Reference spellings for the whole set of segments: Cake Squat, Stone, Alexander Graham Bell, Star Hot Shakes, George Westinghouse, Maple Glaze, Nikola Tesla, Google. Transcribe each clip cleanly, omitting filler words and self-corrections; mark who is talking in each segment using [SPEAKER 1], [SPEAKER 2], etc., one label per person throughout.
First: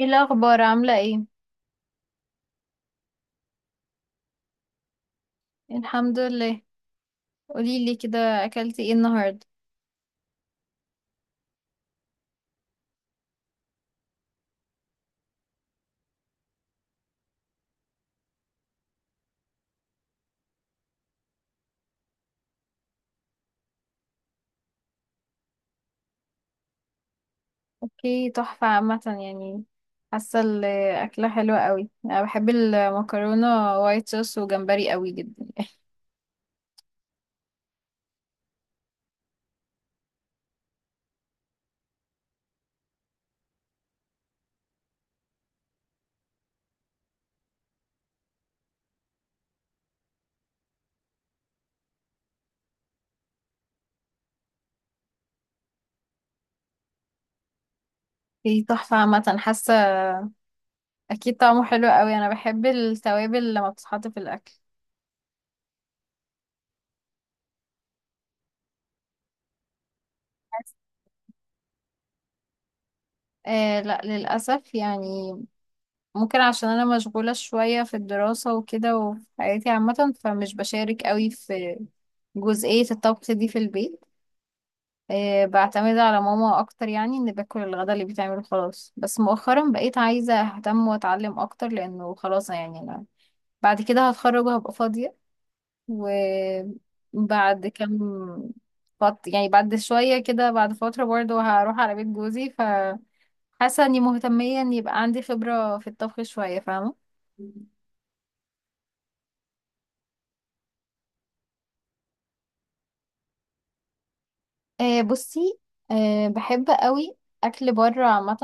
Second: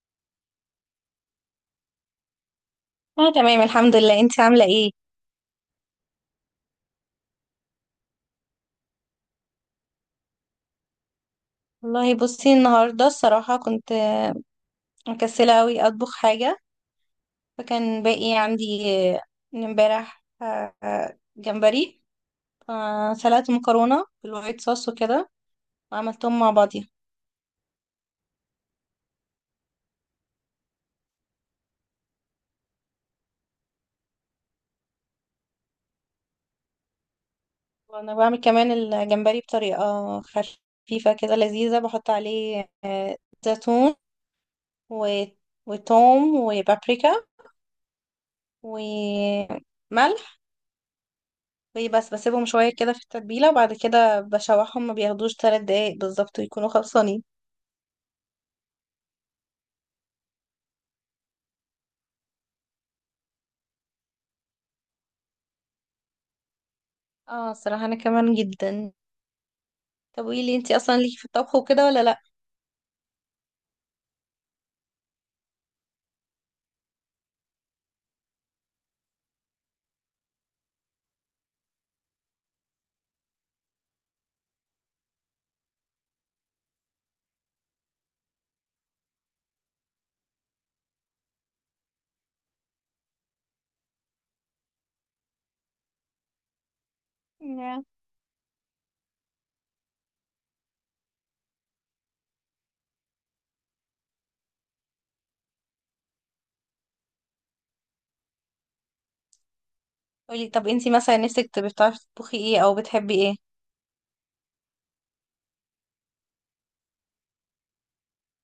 [SPEAKER 1] ايه الاخبار؟ عامله ايه؟
[SPEAKER 2] اه تمام، الحمد لله. انت عاملة ايه؟
[SPEAKER 1] الحمد لله. قولي لي كده، اكلتي ايه النهارده؟
[SPEAKER 2] والله بصي، النهاردة الصراحة كنت مكسلة اوي اطبخ حاجة. فكان باقي عندي آه، من امبارح جمبري. سلقت مكرونة بالوايت صوص وكده، وعملتهم مع بعضيها.
[SPEAKER 1] اوكي، تحفه عامه يعني. حاسه الاكله حلوه قوي، انا بحب المكرونه وايت صوص وجمبري قوي جدا.
[SPEAKER 2] وانا بعمل كمان الجمبري بطريقة خفيفة كده لذيذة، بحط عليه زيتون و- وتوم وبابريكا وملح. بس بسيبهم شوية كده في التتبيلة، وبعد كده بشوحهم، ما بياخدوش ثلاث دقايق بالظبط ويكونوا خلصانين.
[SPEAKER 1] ايه، تحفه عامه حاسه. اكيد طعمه حلو قوي، انا بحب التوابل لما بتتحط في الاكل.
[SPEAKER 2] اه الصراحة انا كمان جدا. طب قولي، انتي اصلا ليكي في الطبخ وكده ولا لا؟
[SPEAKER 1] آه لا، للأسف يعني. ممكن عشان أنا مشغولة شوية في الدراسة وكده وفي حياتي عامة، فمش بشارك قوي في جزئية الطبخ دي في البيت. بعتمد على ماما اكتر، يعني ان باكل الغدا اللي بيتعمل خلاص. بس مؤخرا بقيت عايزه اهتم واتعلم اكتر لانه خلاص يعني انا بعد كده هتخرج وهبقى فاضيه. وبعد
[SPEAKER 2] نعم.
[SPEAKER 1] كام، يعني بعد شويه كده، بعد فتره، برضه هروح على بيت جوزي، فحاسه اني مهتميه ان يبقى عندي خبره في الطبخ شويه، فاهمه.
[SPEAKER 2] قولي، طب انتي مثلا نفسك تبقي بتعرفي تطبخي ايه او بتحبي ايه؟
[SPEAKER 1] بصي، بحب قوي اكل بره عامه.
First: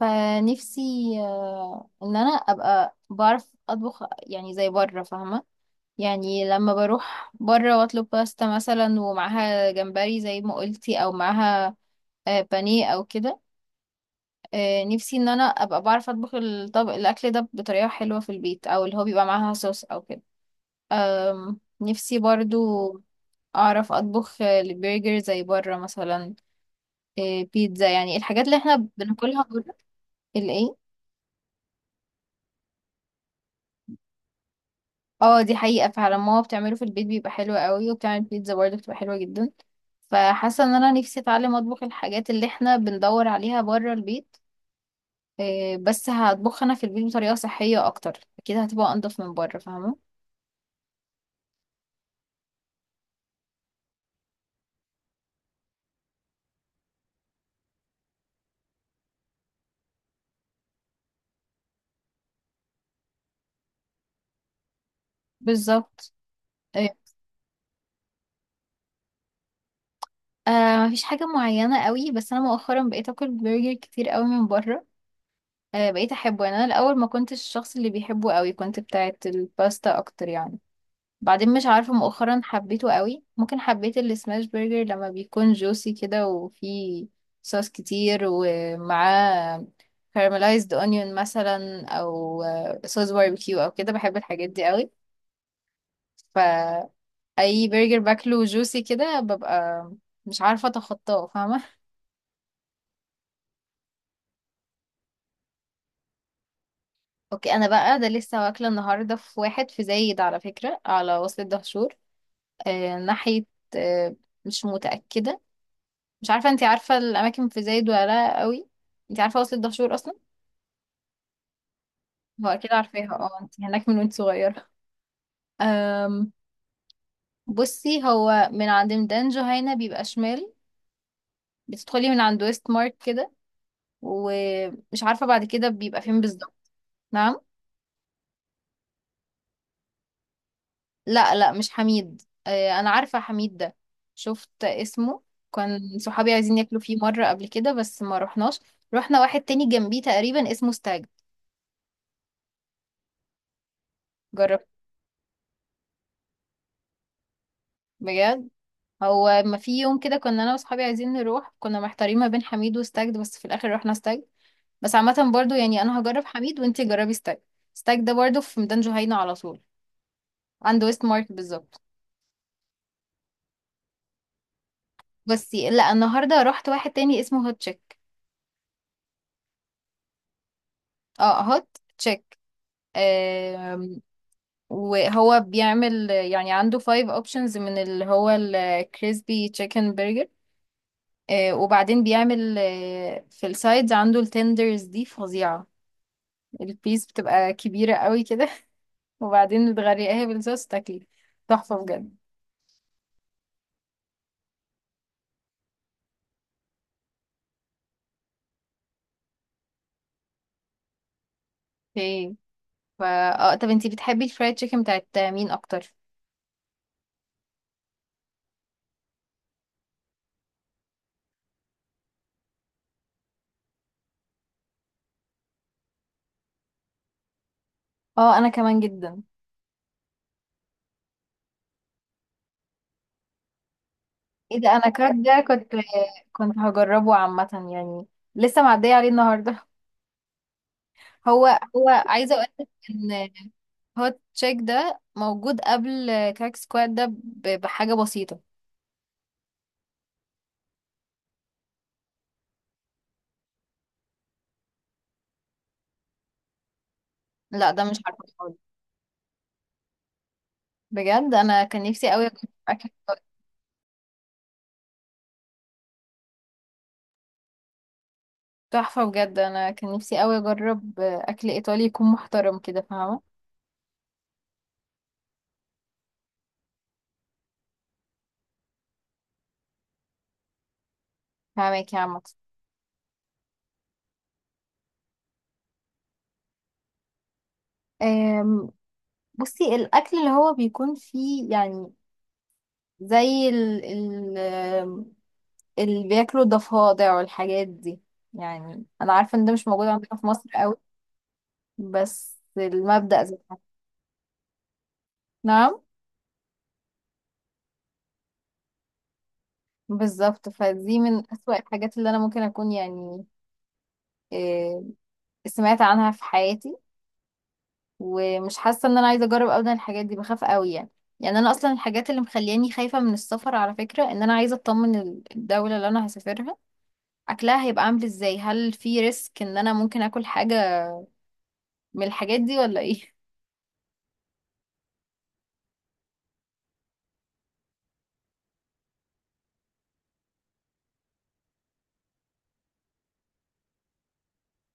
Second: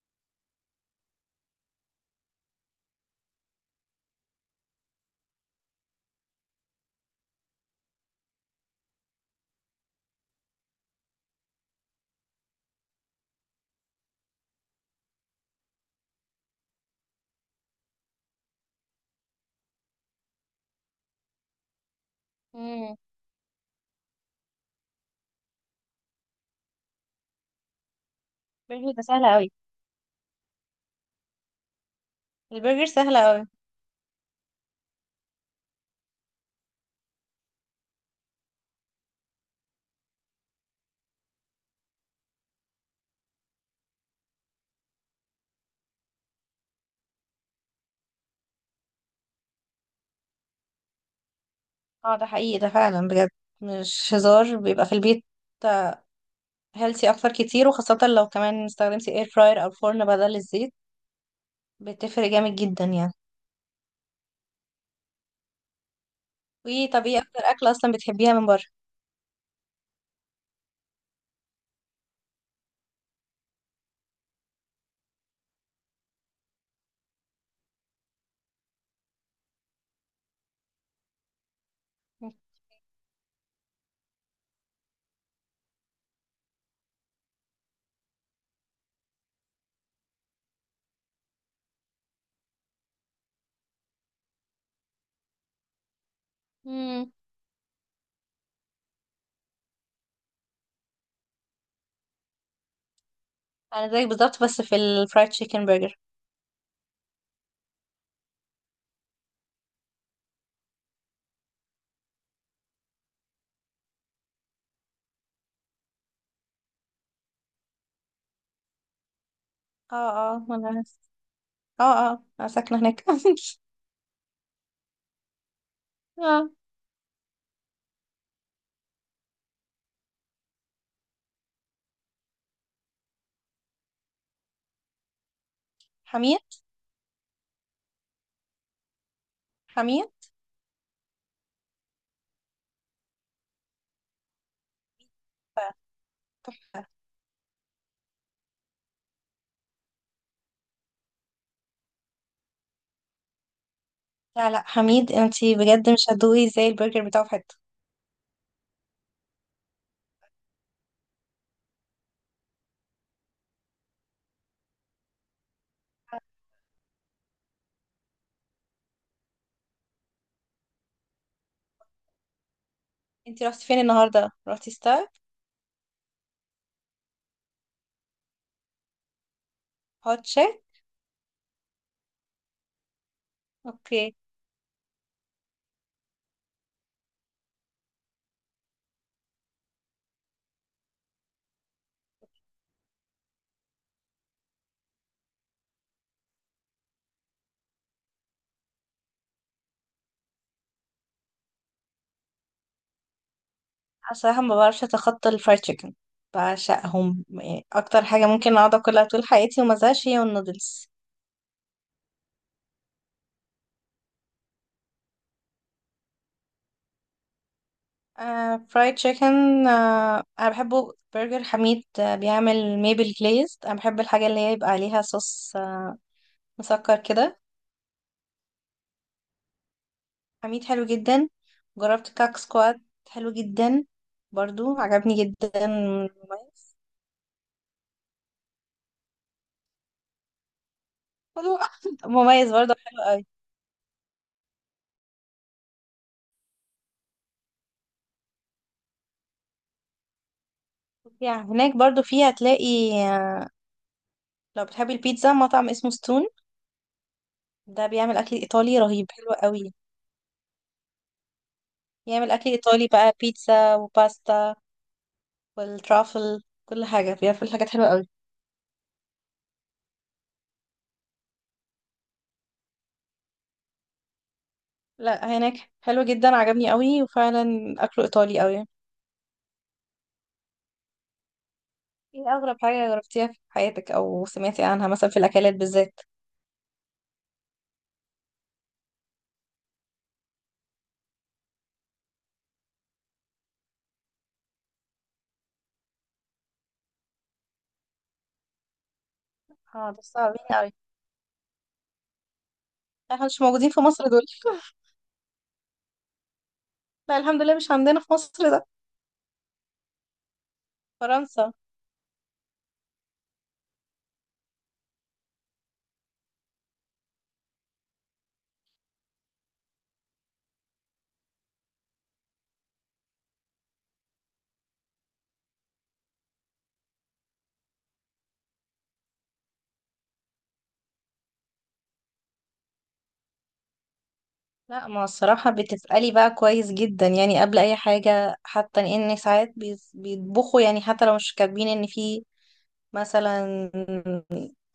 [SPEAKER 1] فنفسي، ان انا ابقى بعرف اطبخ يعني زي بره، فاهمه. يعني لما بروح بره واطلب باستا مثلا ومعاها جمبري زي ما قلتي، او معاها بانيه او كده. نفسي ان انا ابقى بعرف اطبخ الطبق الاكل ده بطريقه حلوه في البيت، او اللي هو بيبقى معاها صوص او كده. نفسي برضو
[SPEAKER 2] امم.
[SPEAKER 1] اعرف اطبخ البرجر زي بره مثلا. بيتزا، يعني الحاجات اللي احنا
[SPEAKER 2] برجر ده سهل
[SPEAKER 1] بناكلها
[SPEAKER 2] قوي.
[SPEAKER 1] بره. الايه؟
[SPEAKER 2] البرجر سهلة اوي.
[SPEAKER 1] اه دي حقيقة، فعلا ماما بتعمله في البيت بيبقى حلو قوي، وبتعمل بيتزا برضه بتبقى حلوة جدا. فحاسة ان انا نفسي اتعلم اطبخ الحاجات اللي احنا بندور عليها بره البيت. إيه، بس هطبخها انا في البيت بطريقة صحية اكتر، اكيد هتبقى انضف من بره، فاهمة.
[SPEAKER 2] اه ده حقيقي، ده فعلا بجد. مش هزار، بيبقى في البيت هيلثي اكتر كتير، وخاصة لو كمان استخدمتي اير فراير او فرن بدل الزيت. بتفرق جامد جدا يعني.
[SPEAKER 1] بالظبط. إيه.
[SPEAKER 2] وطب ايه اكتر اكلة اصلا بتحبيها من بره؟
[SPEAKER 1] آه، مفيش حاجة معينة قوي، بس انا مؤخرا بقيت اكل برجر كتير قوي من بره. آه بقيت احبه يعني، انا الاول ما كنتش الشخص اللي بيحبه قوي، كنت بتاعت الباستا اكتر يعني. بعدين مش عارفة مؤخرا حبيته قوي، ممكن حبيت السماش برجر لما بيكون جوسي كده وفيه صوص كتير ومعاه كارملايزد اونيون مثلا، او صوص باربيكيو او كده. بحب الحاجات دي قوي.
[SPEAKER 2] مم.
[SPEAKER 1] فاي برجر باكله جوسي كده ببقى مش عارفة اتخطاه، فاهمة.
[SPEAKER 2] انا زيك بالظبط، بس في الفرايد تشيكن برجر.
[SPEAKER 1] اوكي، انا بقى ده لسه واكلة النهاردة في واحد في زايد، على فكرة، على وصلة دهشور. ناحية، آه، مش متأكدة، مش عارفة انتي عارفة الأماكن في زايد ولا لأ قوي. انتي عارفة وصل الدهشور أصلا؟
[SPEAKER 2] اه اه، ما انا، اه اه
[SPEAKER 1] هو
[SPEAKER 2] انا
[SPEAKER 1] أكيد
[SPEAKER 2] ساكنه هناك
[SPEAKER 1] عارفاها، اه انتي هناك من وانت صغيرة. أم.
[SPEAKER 2] اه،
[SPEAKER 1] بصي، هو من عند ميدان جهينة بيبقى شمال، بتدخلي من عند ويست مارك كده، ومش عارفة بعد كده بيبقى فين
[SPEAKER 2] حميد
[SPEAKER 1] بالظبط. نعم؟
[SPEAKER 2] حميد.
[SPEAKER 1] لا لا، مش حميد. أه أنا عارفة حميد ده، شفت اسمه،
[SPEAKER 2] ف-
[SPEAKER 1] كان صحابي عايزين ياكلوا فيه مرة قبل كده بس ما رحناش. رحنا واحد تاني جنبيه تقريبا اسمه ستاج،
[SPEAKER 2] لا لا،
[SPEAKER 1] جربت.
[SPEAKER 2] حميد انتي بجد مش هتدوقي زي البرجر بتاعه في حته.
[SPEAKER 1] بجد؟ هو ما في يوم كده كنا انا واصحابي عايزين نروح، كنا محتارين ما بين حميد وستاجد، بس في الاخر رحنا ستاجد. بس عامه برضو يعني انا هجرب حميد وانتي جربي ستاجد. ستاجد ده برضو في ميدان جهينة على طول، عند ويست مارك بالظبط.
[SPEAKER 2] انتي رحتي فين النهارده؟ رحتي ستار؟
[SPEAKER 1] بس لا، النهارده رحت واحد تاني اسمه هوت تشيك.
[SPEAKER 2] هوت شيك؟
[SPEAKER 1] اه، هوت تشيك. آم،
[SPEAKER 2] اوكي.
[SPEAKER 1] وهو بيعمل يعني عنده فايف اوبشنز من اللي هو الكريسبي تشيكن برجر. وبعدين بيعمل في السايدز عنده التندرز دي فظيعة. البيس بتبقى كبيرة قوي كده، وبعدين بتغرقيها بالصوص تاكلي، تحفة بجد.
[SPEAKER 2] أنا صراحه ما بعرفش اتخطى الفرايد تشيكن، بعشقهم يعني. اكتر حاجه ممكن اقعد اكلها طول حياتي وما ازهقش هي النودلز.
[SPEAKER 1] اوكي. فا، اه، طب انتي بتحبي الفرايد تشيكن بتاعت مين اكتر؟
[SPEAKER 2] فرايد تشيكن، انا بحبه. برجر حميد بيعمل ميبل جليز، انا بحب الحاجه اللي هي يبقى عليها صوص مسكر كده.
[SPEAKER 1] اه انا كمان جدا.
[SPEAKER 2] حميد حلو جدا. جربت كاك سكوات، حلو جدا،
[SPEAKER 1] ايه ده،
[SPEAKER 2] برضو
[SPEAKER 1] انا كراك
[SPEAKER 2] عجبني
[SPEAKER 1] ده
[SPEAKER 2] جدا،
[SPEAKER 1] كنت
[SPEAKER 2] مميز.
[SPEAKER 1] هجربه عامة يعني، لسه معدية عليه النهاردة. هو،
[SPEAKER 2] حلو.
[SPEAKER 1] هو عايزة
[SPEAKER 2] مميز
[SPEAKER 1] اقولك
[SPEAKER 2] برضو حلو قوي.
[SPEAKER 1] ان هوت تشيك ده موجود قبل كراك سكواد ده بحاجة بسيطة.
[SPEAKER 2] يعني هناك برضو فيه هتلاقي، لو بتحبي البيتزا مطعم اسمه ستون.
[SPEAKER 1] لا ده
[SPEAKER 2] ده
[SPEAKER 1] مش
[SPEAKER 2] بيعمل
[SPEAKER 1] عارفة
[SPEAKER 2] اكل
[SPEAKER 1] خالص.
[SPEAKER 2] ايطالي رهيب حلو قوي.
[SPEAKER 1] بجد انا كان نفسي قوي
[SPEAKER 2] يعمل
[SPEAKER 1] اجرب
[SPEAKER 2] اكل
[SPEAKER 1] اكل.
[SPEAKER 2] ايطالي بقى، بيتزا وباستا والترافل، كل حاجه بيعمل حاجات حلوه قوي.
[SPEAKER 1] تحفة بجد، انا كان نفسي قوي اجرب اكل ايطالي يكون محترم كده، فاهمة.
[SPEAKER 2] لا، هناك حلو جدا، عجبني قوي، وفعلا اكله ايطالي قوي.
[SPEAKER 1] فاهمك يا عم.
[SPEAKER 2] ايه اغرب حاجه جربتيها في حياتك او سمعتي عنها مثلا في الاكلات بالذات؟
[SPEAKER 1] أم، بصي، الأكل اللي هو بيكون فيه يعني زي ال ال أم، اللي بياكلوا ضفادع والحاجات دي، يعني أنا عارفة إن ده مش موجود
[SPEAKER 2] اه ده
[SPEAKER 1] عندنا في
[SPEAKER 2] صعبين
[SPEAKER 1] مصر
[SPEAKER 2] قوي.
[SPEAKER 1] قوي، بس المبدأ
[SPEAKER 2] احنا
[SPEAKER 1] زي
[SPEAKER 2] مش
[SPEAKER 1] ده.
[SPEAKER 2] موجودين في مصر دول.
[SPEAKER 1] نعم.
[SPEAKER 2] لا الحمد لله مش عندنا في مصر ده.
[SPEAKER 1] بالظبط، فدي من
[SPEAKER 2] فرنسا.
[SPEAKER 1] أسوأ الحاجات اللي أنا ممكن أكون يعني. أم، سمعت عنها في حياتي، ومش حاسة إن أنا عايزة أجرب أبدا الحاجات دي، بخاف قوي يعني. يعني أنا أصلا الحاجات اللي مخلياني خايفة من السفر، على فكرة، إن أنا عايزة أطمن الدولة اللي أنا هسافرها اكلها هيبقى عامل ازاي، هل في ريسك ان انا ممكن اكل حاجة من الحاجات دي ولا ايه.
[SPEAKER 2] لا ما الصراحه، بتسالي بقى كويس جدا يعني. قبل اي حاجه، حتى ان ساعات بيطبخوا، يعني حتى لو مش كاتبين ان في مثلا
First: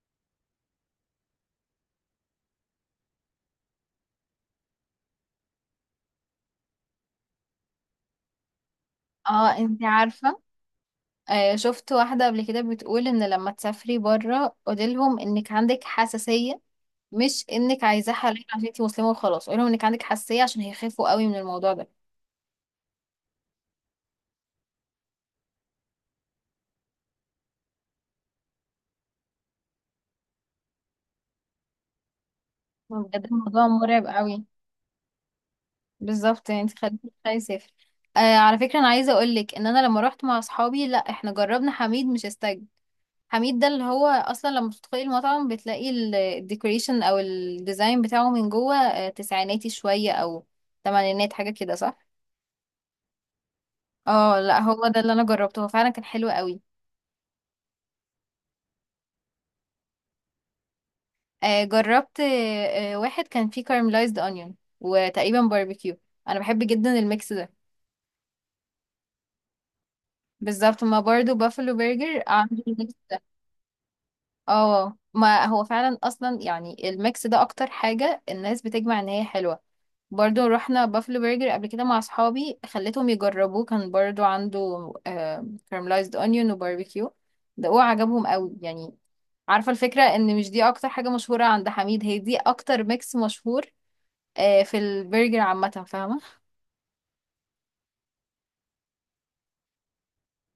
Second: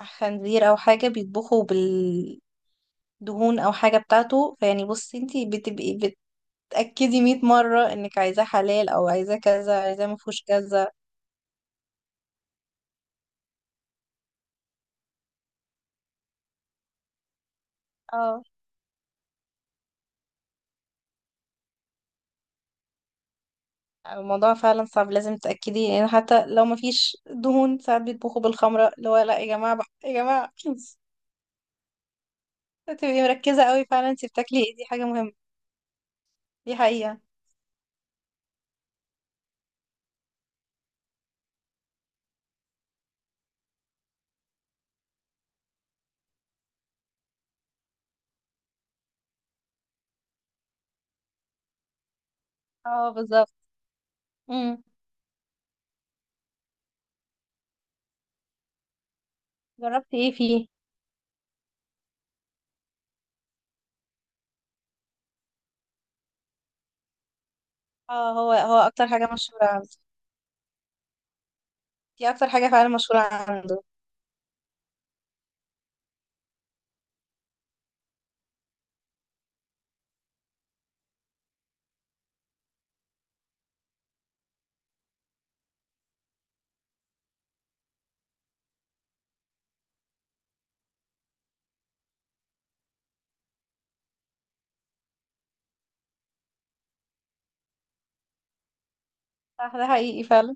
[SPEAKER 2] خنزير او حاجه، بيطبخوا بال دهون او حاجه بتاعته، فيعني بصي، انتي بتبقي تأكدي 100 مرة انك عايزاه حلال، او عايزاه
[SPEAKER 1] اه
[SPEAKER 2] كذا،
[SPEAKER 1] انتي
[SPEAKER 2] عايزاه ما
[SPEAKER 1] عارفة،
[SPEAKER 2] فيهوش كذا.
[SPEAKER 1] آه شفت واحدة قبل كده بتقول ان لما تسافري برا قوليلهم انك عندك حساسية، مش انك عايزاه
[SPEAKER 2] اه
[SPEAKER 1] حلال عشان انتي مسلمة وخلاص. قوليلهم انك عندك حساسية عشان هيخافوا قوي من الموضوع ده.
[SPEAKER 2] الموضوع فعلا صعب، لازم تتأكدي يعني. حتى لو ما فيش دهون، ساعات بيطبخوا بالخمرة، اللي هو لا يا جماعة بقى، يا جماعة تبقي
[SPEAKER 1] بجد
[SPEAKER 2] مركزة
[SPEAKER 1] الموضوع
[SPEAKER 2] قوي
[SPEAKER 1] مرعب
[SPEAKER 2] فعلا انت
[SPEAKER 1] قوي.
[SPEAKER 2] بتاكلي ايه، دي حاجة مهمة.
[SPEAKER 1] بالظبط، يعني انتي
[SPEAKER 2] دي
[SPEAKER 1] خليكي
[SPEAKER 2] حقيقة.
[SPEAKER 1] تخافي يسافر. على فكرة انا عايزة اقولك ان انا لما روحت مع اصحابي لا احنا جربنا حميد مش استاج. حميد ده اللي هو اصلا لما بتدخلي المطعم بتلاقي الديكوريشن او الديزاين بتاعه من جوه تسعيناتي شوية او تمانينات، حاجة كده، صح؟
[SPEAKER 2] اه بالظبط.
[SPEAKER 1] اه لا،
[SPEAKER 2] امم.
[SPEAKER 1] هو ده اللي انا جربته، هو فعلا كان حلو قوي.
[SPEAKER 2] جربتي ايه فيه؟
[SPEAKER 1] جربت واحد كان فيه كارملايزد اونيون وتقريبا باربيكيو. انا بحب جدا الميكس ده.
[SPEAKER 2] اه، هو اكتر حاجة مشهورة عنده.
[SPEAKER 1] بالظبط، ما برضو بافلو برجر
[SPEAKER 2] دي اكتر
[SPEAKER 1] عنده.
[SPEAKER 2] حاجة فعلا مشهورة عنده.
[SPEAKER 1] اه، ما هو فعلا اصلا يعني الميكس ده اكتر حاجة الناس بتجمع ان هي حلوة. برضو رحنا بافلو برجر قبل كده مع اصحابي خليتهم يجربوه، كان برضو عنده كارملايزد اونيون وباربيكيو، ده هو عجبهم قوي يعني. عارفة الفكرة ان مش دي اكتر حاجة مشهورة عند حميد، هي دي اكتر ميكس مشهور في البرجر عامة، فاهمة.
[SPEAKER 2] صح ده حقيقي فعلا.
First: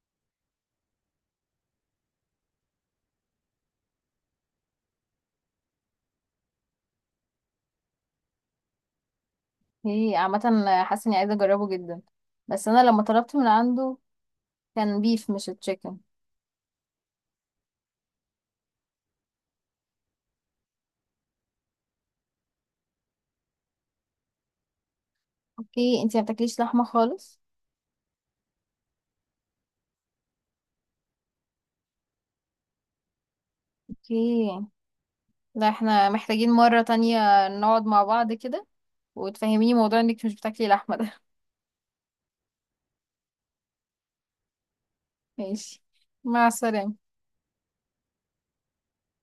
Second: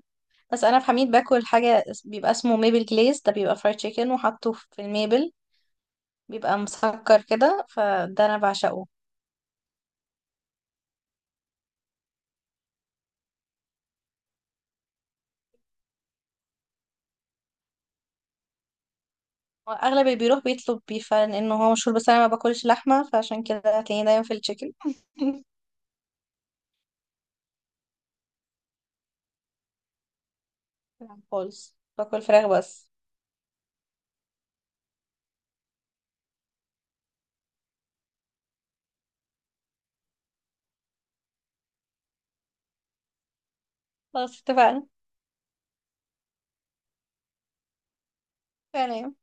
[SPEAKER 2] بس انا في حميد باكل حاجة، بيبقى اسمه ميبل جليز، ده بيبقى فرايد تشيكن وحطه في الميبل، بيبقى مسكر كده، فده انا بعشقه.
[SPEAKER 1] هي عامة، حاسة اني عايزة اجربه جدا، بس انا لما طلبت من عنده كان بيف مش تشيكن.
[SPEAKER 2] اغلب اللي بيروح بيطلب بيف لانه هو مشهور، بس انا ما باكلش لحمه، فعشان كده هتلاقيني دايما في التشيكن.
[SPEAKER 1] اوكي، انتي ما بتاكليش لحمة خالص.
[SPEAKER 2] خالص، باكل فراخ بس.
[SPEAKER 1] اوكي. لا احنا محتاجين مرة تانية نقعد مع بعض كده وتفهميني موضوع انك مش بتاكلي لحمة ده.
[SPEAKER 2] خلاص اتفقنا.
[SPEAKER 1] ماشي، مع السلامة.
[SPEAKER 2] سلام.